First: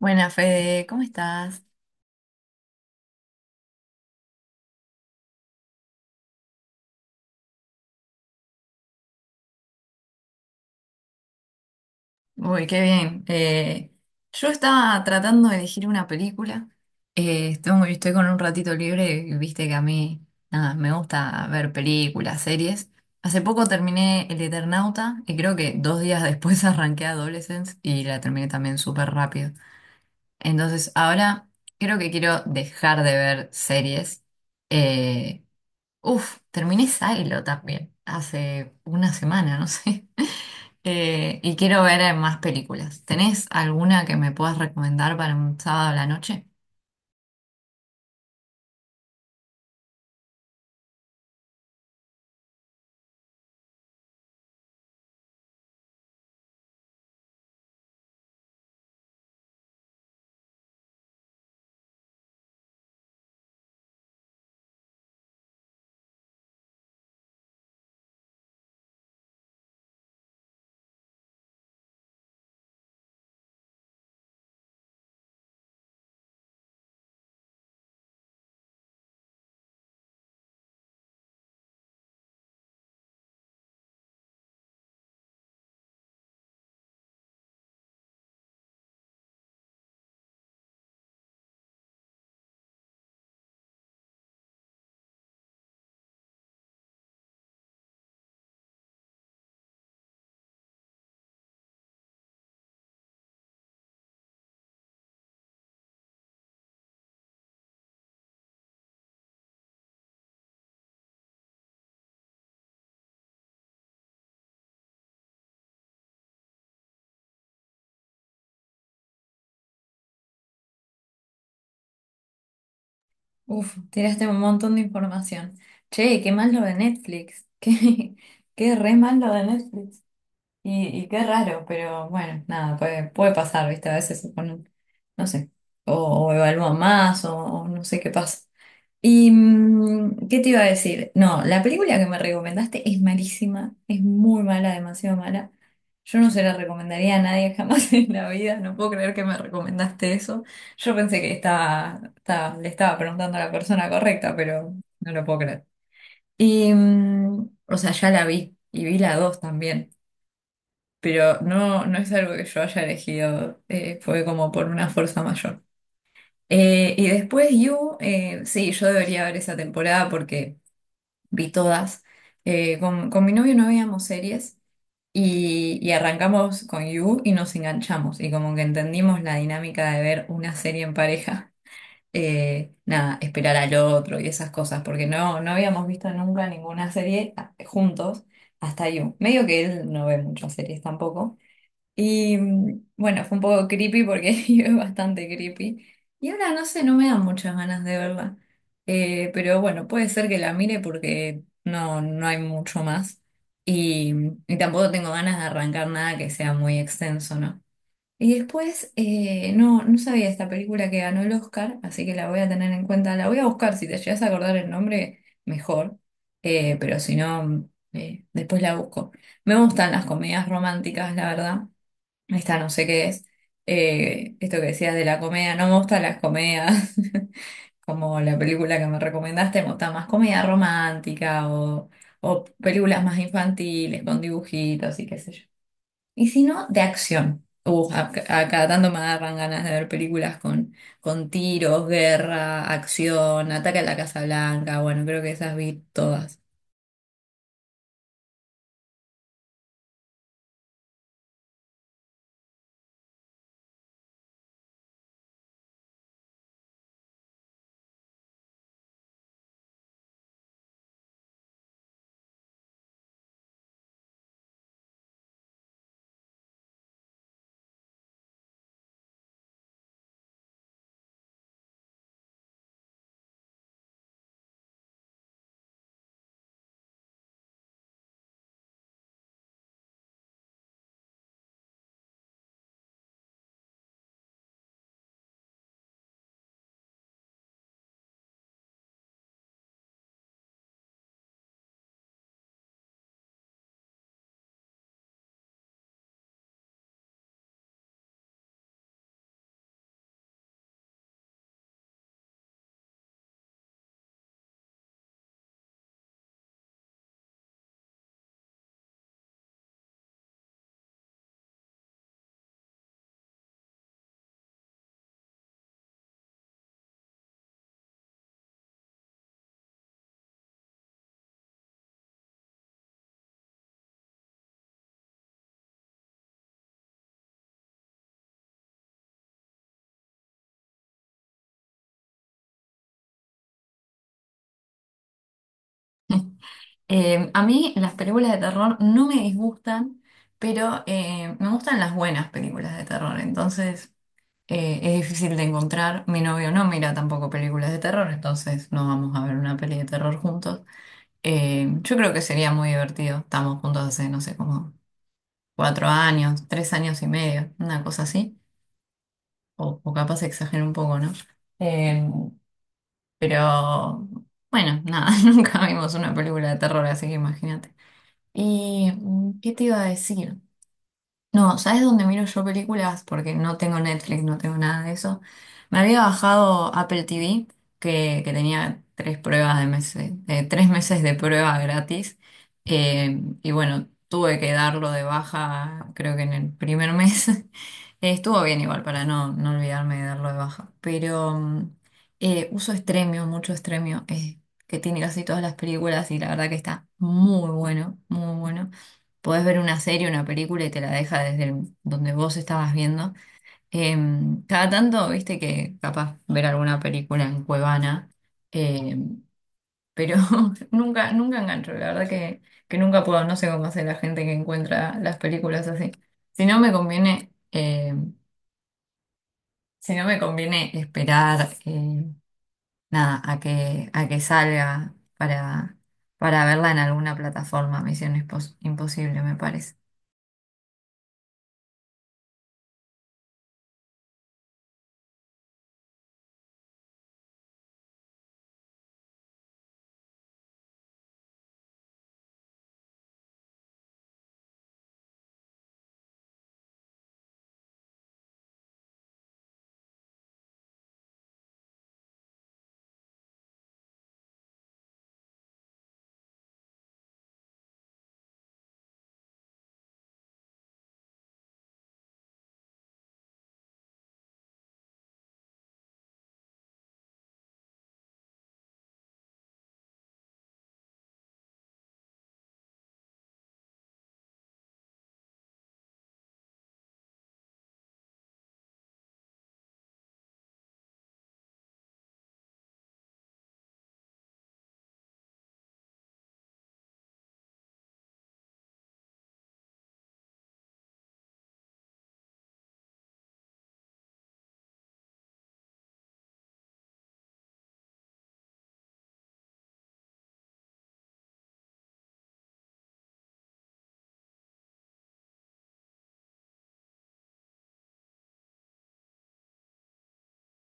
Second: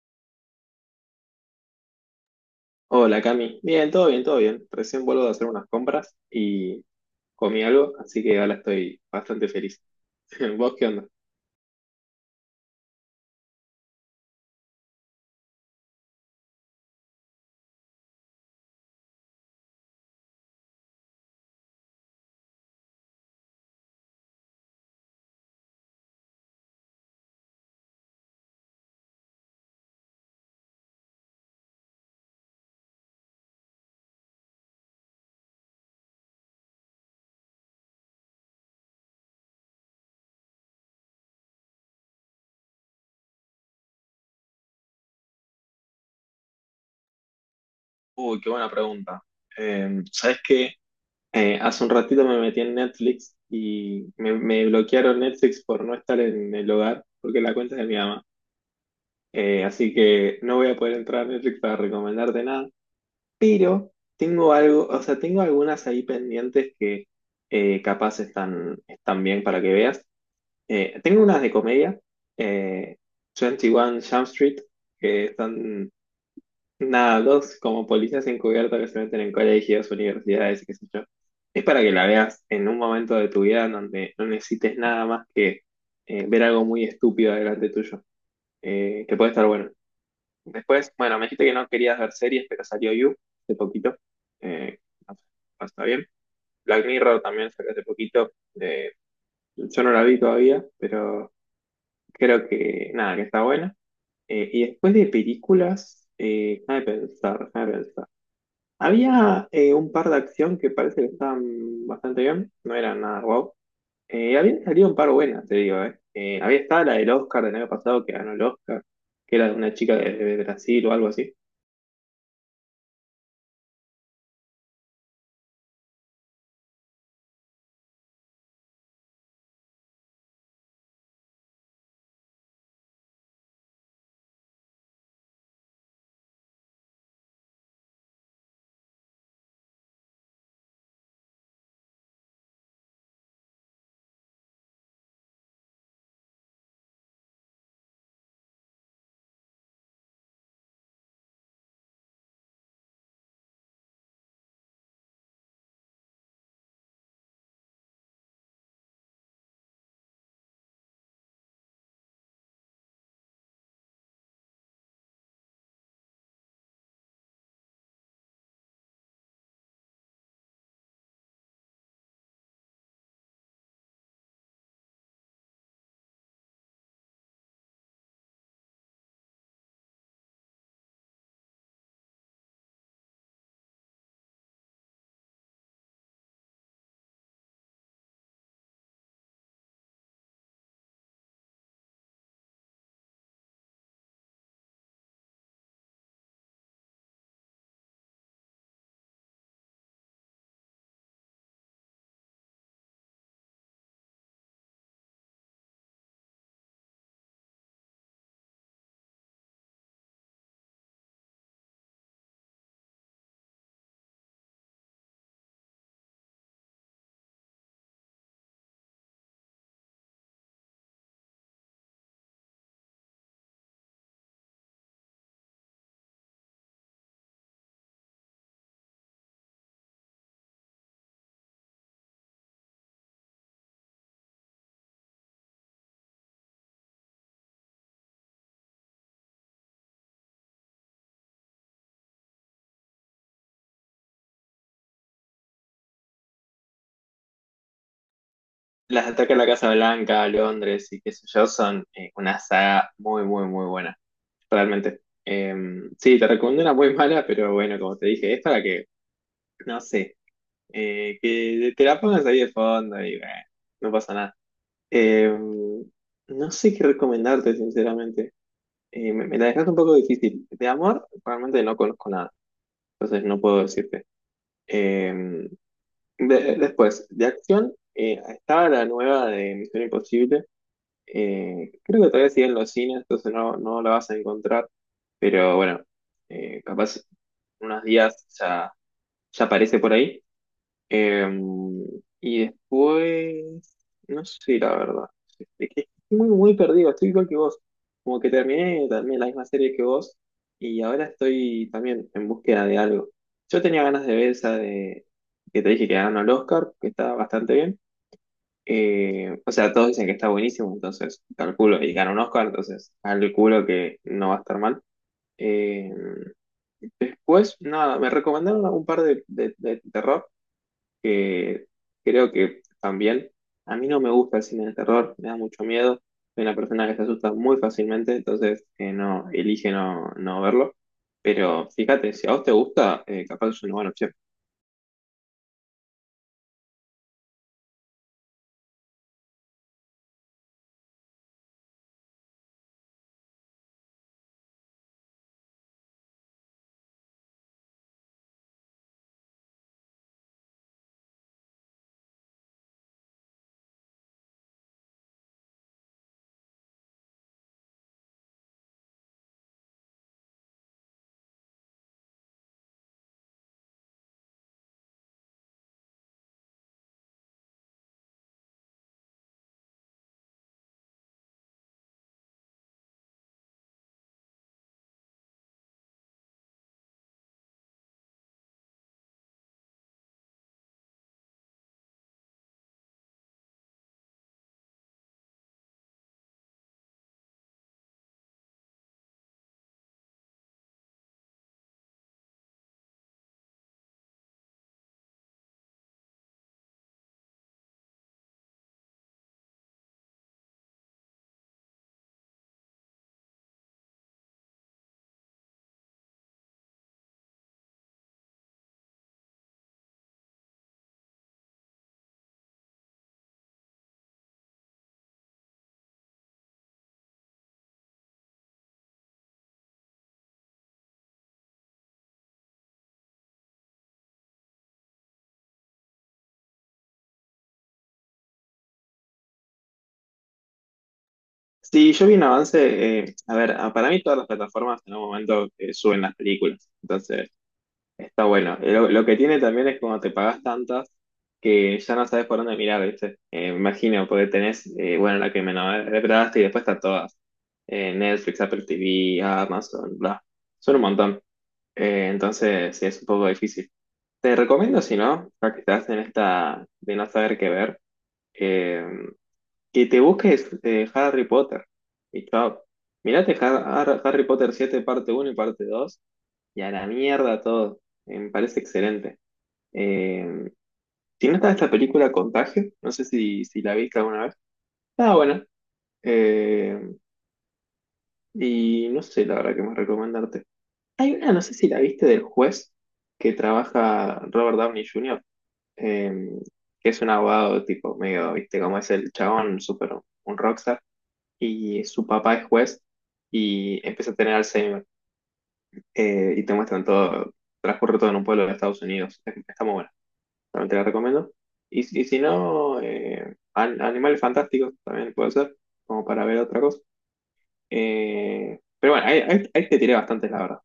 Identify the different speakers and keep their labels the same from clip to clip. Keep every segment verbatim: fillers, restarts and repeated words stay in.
Speaker 1: Buenas, Fede, ¿cómo estás?
Speaker 2: Hola Cami, bien, todo bien, todo bien. Recién vuelvo de hacer unas compras y comí algo, así que ahora estoy bastante feliz. ¿Vos qué onda?
Speaker 1: Uy, qué bien. Eh, yo estaba tratando de elegir una película. Eh, estoy, estoy con un ratito libre y viste que a mí nada, me gusta ver películas, series. Hace poco terminé El Eternauta y creo que dos días después arranqué Adolescence y la terminé también súper rápido. Entonces, ahora creo que quiero dejar de ver series. Eh, Uf, terminé Silo también hace una semana, no sé. Eh, y quiero ver eh, más películas. ¿Tenés alguna que me puedas recomendar para un sábado a la noche?
Speaker 2: Uy, qué buena pregunta. Eh, ¿sabés qué? Eh, hace un ratito me metí en Netflix y me, me bloquearon Netflix por no estar en el hogar, porque la cuenta es de mi mamá. Eh, así que no voy a poder entrar a Netflix para recomendarte nada, pero tengo algo, o sea, tengo algunas ahí pendientes que eh, capaz están, están bien para que veas. Eh, tengo unas de comedia, eh, veintiuno Jump Street, que son nada, dos como policías encubiertos que se meten en colegios, universidades y qué sé yo. Es para que la veas en un momento de tu vida en donde no necesites nada más que eh, ver algo muy estúpido delante tuyo, eh, que puede estar bueno. Después, bueno, me dijiste que no querías ver series, pero salió You hace poquito. Eh, no sé, no está bien. Black Mirror también salió hace poquito. eh, yo no la vi todavía, pero creo que nada, que está buena. Eh, y después de películas, eh, déjame pensar, déjame pensar. Había eh, un par de acción que parece que estaban bastante bien, no eran nada guau. Eh, habían salido un par buenas, te digo, eh. Eh, había estado la del Oscar del año pasado que ganó el Oscar, que era de una chica de, de Brasil o algo así.
Speaker 1: Uf, tiraste un montón de información. Che, qué mal lo de Netflix. Qué, qué re mal lo de Netflix. Y, y qué raro, pero bueno, nada, puede, puede pasar, ¿viste? A veces se ponen, no sé, o, o evalúan más, o, o no sé qué pasa. ¿Y mm, qué te iba a decir? No, la película que me recomendaste es malísima, es muy mala, demasiado mala. Yo no se la recomendaría a nadie jamás en la vida, no puedo creer que me recomendaste eso. Yo pensé que estaba, estaba- le estaba preguntando a la persona correcta, pero no lo puedo creer. Y, mm, o sea, ya la vi, y vi la dos también, pero no, no es algo que yo haya elegido, eh, fue como por una fuerza mayor. Eh, y después You, eh, sí, yo debería ver esa temporada porque vi todas. Eh, con, con mi novio no veíamos series, y, y arrancamos con You y nos enganchamos y como que entendimos la dinámica de ver una serie en pareja. Eh, nada, esperar al otro y esas cosas, porque no, no habíamos visto nunca ninguna serie ah, juntos hasta You. Medio que él no ve muchas series tampoco. Y mm, bueno, fue un poco creepy porque yo es bastante creepy. Y ahora no sé, no me dan muchas ganas de verla. Eh, pero bueno, puede ser que la mire porque no, no hay mucho más. Y, mm, y tampoco tengo ganas de arrancar nada que sea muy extenso, ¿no? Y después, eh, no, no sabía esta película que ganó el Oscar, así que la voy a tener en cuenta. La voy a buscar, si te llegas a acordar el nombre, mejor. Eh, pero si no, mm, eh, después la busco. Me gustan las comedias románticas, la verdad. Esta no sé qué es. Eh, esto que decías de la comedia, no me gustan las comedias, como la película que me recomendaste, me gusta más comedia romántica o, o películas más infantiles con dibujitos y qué sé yo. Y si no, de acción. Uh, a, a cada tanto me agarran ganas de ver películas con, con tiros, guerra, acción, ataque a la Casa Blanca. Bueno, creo que esas vi todas.
Speaker 2: Las de Ataque a la Casa Blanca, Londres y qué sé yo, son eh, una saga muy, muy, muy buena, realmente. Eh, sí, te recomiendo una muy mala, pero bueno, como te dije, es para que, no sé. Eh, que te la pongas ahí de fondo y bueno, no pasa nada. Eh, no sé qué recomendarte, sinceramente. Eh, me, me la dejaste un poco difícil. De amor, realmente no conozco nada, entonces no puedo decirte. Eh, de- Después, de acción, eh, estaba la nueva de Misión Imposible. Eh, creo que todavía sigue en los cines, entonces no, no la vas a encontrar. Pero bueno, eh, capaz unos días ya, ya aparece por ahí. Em, y después, no sé, la verdad. Es que estoy muy, muy perdido, estoy igual que vos. Como que terminé también la misma serie que vos y ahora estoy también en búsqueda de algo. Yo tenía ganas de ver esa de que te dije que ganó el Oscar, que está bastante bien. Eh, o sea, todos dicen que está buenísimo, entonces calculo, y ganó un Oscar, entonces calculo que no va a estar mal. Eh, Después, nada, me recomendaron un par de, de, de terror que creo que también a mí no me gusta el cine de terror, me da mucho miedo. Soy una persona que se asusta muy fácilmente, entonces eh, no elige no, no verlo. Pero fíjate, si a vos te gusta, eh, capaz es una buena opción.
Speaker 1: Eh, a mí las películas de terror no me disgustan, pero eh, me gustan las buenas películas de terror, entonces eh, es difícil de encontrar. Mi novio no mira tampoco películas de terror, entonces no vamos a ver una peli de terror juntos. Eh, yo creo que sería muy divertido. Estamos juntos hace, no sé, como cuatro años, tres años y medio, una cosa así, o, o capaz exagero un poco, ¿no? Eh, pero bueno, nada, nunca vimos una película de terror, así que imagínate. ¿Y mm, qué te iba a decir? No, ¿sabes dónde miro yo películas? Porque no tengo Netflix, no tengo nada de eso. Me había bajado Apple T V, que, que tenía tres pruebas de meses, eh, tres meses de prueba gratis. Eh, y bueno, tuve que darlo de baja, creo que en el primer mes. Eh, estuvo bien igual para no, no olvidarme de darlo de baja. Pero mm, eh, uso Stremio, mucho Stremio, eh, que tiene casi todas las películas y la verdad que está muy bueno, muy bueno, podés ver una serie, una película y te la deja desde el- donde vos estabas viendo. Em, cada tanto, viste que capaz ver alguna película en Cuevana, em, pero nunca, nunca engancho, la verdad que, que nunca puedo, no sé cómo hace la gente que encuentra las películas así. Si no me conviene, em, si no me conviene esperar, em, nada, a que, a que salga para, para verla en alguna plataforma, Misión Impos- Imposible, me parece.
Speaker 2: Sí, yo vi un avance, eh, a ver, a- para mí todas las plataformas en algún momento eh, suben las películas. Entonces, está bueno. Lo, lo que tiene también es cuando te pagas tantas que ya no sabes por dónde mirar, ¿viste? Eh, me imagino, porque tenés, eh, bueno, la que me nombraste y después están todas. Eh, Netflix, Apple T V, Amazon, bla. Son un montón. Eh, entonces, sí, es un poco difícil. Te recomiendo, si no, ya que estás en esta de no saber qué ver, eh, que te busques eh, Harry Potter. Y chao. Mirate Har- Har- Harry Potter siete parte uno y parte dos y a la mierda todo. Eh, Me parece excelente. Eh, si no está esta película Contagio, no sé si, si la viste alguna vez. Ah, bueno. Eh, y no sé la verdad que más recomendarte. Hay una, no sé si la viste del juez que trabaja Robert Downey junior, eh, que es un abogado tipo medio, viste, como es el chabón, súper un rockstar, y su papá es juez y empieza a tener Alzheimer. Eh, y te muestran todo, transcurre todo en un pueblo de Estados Unidos. Está muy buena. También te la recomiendo. Y, si- y si no, eh, An- Animales Fantásticos también puede ser, como para ver otra cosa. Eh, pero bueno, ahí, ahí- ahí te tiré bastante, la verdad.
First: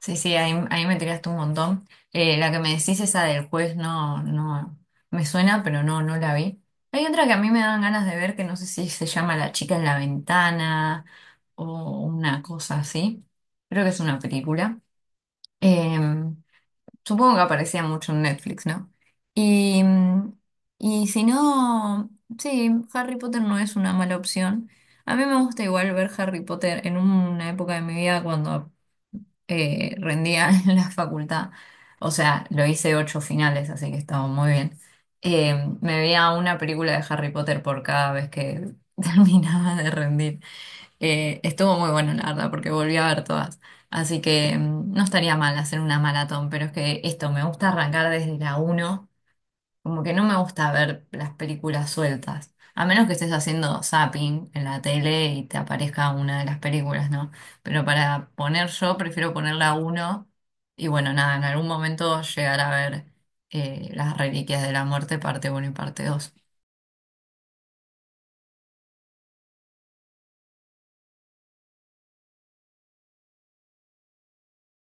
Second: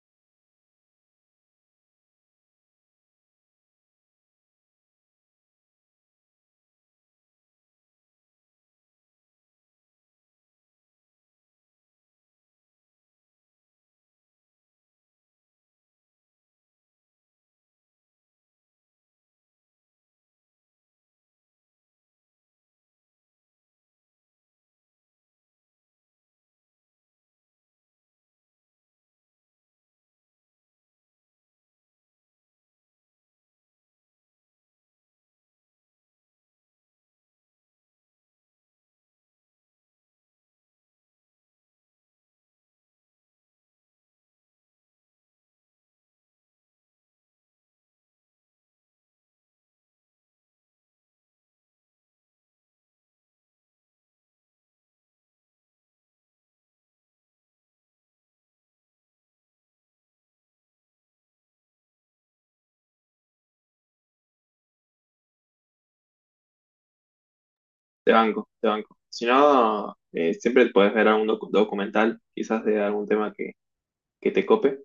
Speaker 1: Sí, sí, ahí, ahí me tiraste un montón. Eh, la que me decís, esa del juez, no, no, me suena, pero no, no la vi. Hay otra que a mí me dan ganas de ver, que no sé si se llama La chica en la ventana o una cosa así. Creo que es una película. Eh, Supongo que aparecía mucho en Netflix, ¿no? Y, y si no, sí, Harry Potter no es una mala opción. A mí me gusta igual ver Harry Potter en una época de mi vida cuando eh, rendía en la facultad. O sea, lo hice ocho finales, así que estaba muy bien. Eh, Me veía una película de Harry Potter por cada vez que terminaba de rendir. Eh, estuvo muy bueno, la verdad, porque volví a ver todas. Así que mm, no estaría mal hacer una maratón, pero es que esto me gusta arrancar desde la uno. Como que no me gusta ver las películas sueltas, a menos que estés haciendo zapping en la tele y te aparezca una de las películas, ¿no? Pero para poner yo, prefiero ponerla uno y bueno, nada, en algún momento llegar a ver eh, Las Reliquias de la Muerte, parte uno y parte dos.
Speaker 2: Te banco, te banco. Si no, eh, siempre puedes ver algún docu- documental, quizás de algún tema que, que te cope.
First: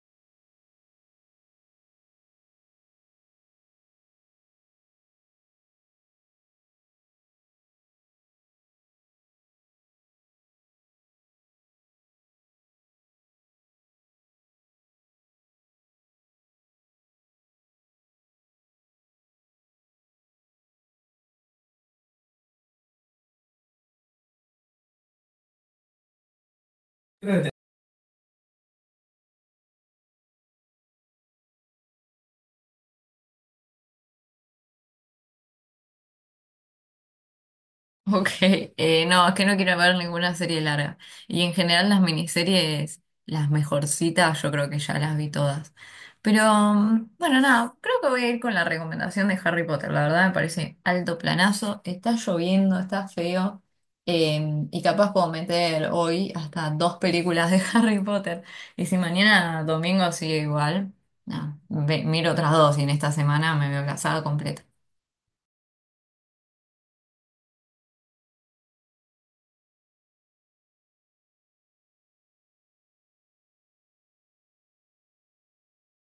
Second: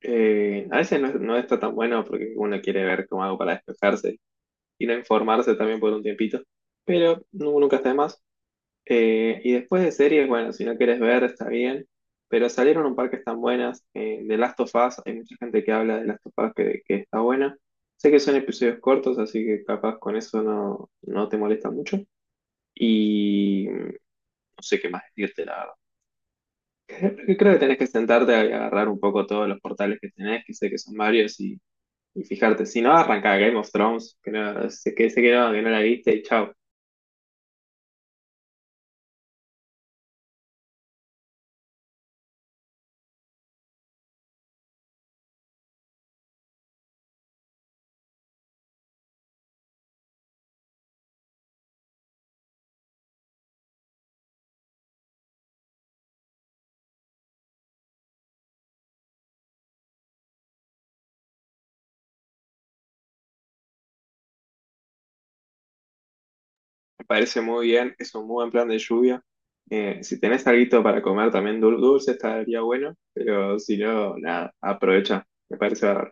Speaker 2: Eh, a veces no, es- no está tan bueno porque uno quiere ver como algo para despejarse y no informarse también por un tiempito, pero nu- nunca está de más. Eh, y después de series, bueno, si no quieres ver, está bien. Pero salieron un par que están buenas. eh, The Last of Us, hay mucha gente que habla de Last of Us que, que está buena. Sé que son episodios cortos, así que capaz con eso no, no te molesta mucho. Y mm, no sé qué más decirte, la verdad. Creo que creo que tenés que sentarte a agarrar un poco todos los portales que tenés, que sé que son varios, y, y fijarte. Si no, arranca Game of Thrones, que no, sé que, sé que no, que no la viste y chao.
Speaker 1: Ok, eh, no, es que no quiero ver ninguna serie larga. Y en general las miniseries, las mejorcitas, yo creo que ya las vi todas. Pero mm, bueno, nada, creo que voy a ir con la recomendación de Harry Potter. La verdad me parece alto planazo. Está lloviendo, está feo. Eh, y capaz puedo meter hoy hasta dos películas de Harry Potter. Y si mañana domingo sigue igual, nada, ve- miro otras dos y en esta semana me veo casada completa.
Speaker 2: Me parece muy bien, es un muy buen plan de lluvia. Eh, si tenés alguito para comer también dul- dulce, estaría bueno, pero si no, nada, aprovecha, me parece bárbaro.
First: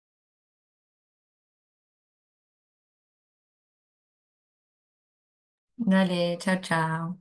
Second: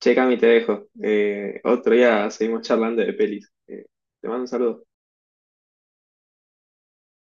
Speaker 2: Che, Cami, te dejo. Eh, otro día seguimos charlando de pelis. Eh, te mando un saludo.
Speaker 1: Dale, chao, chao.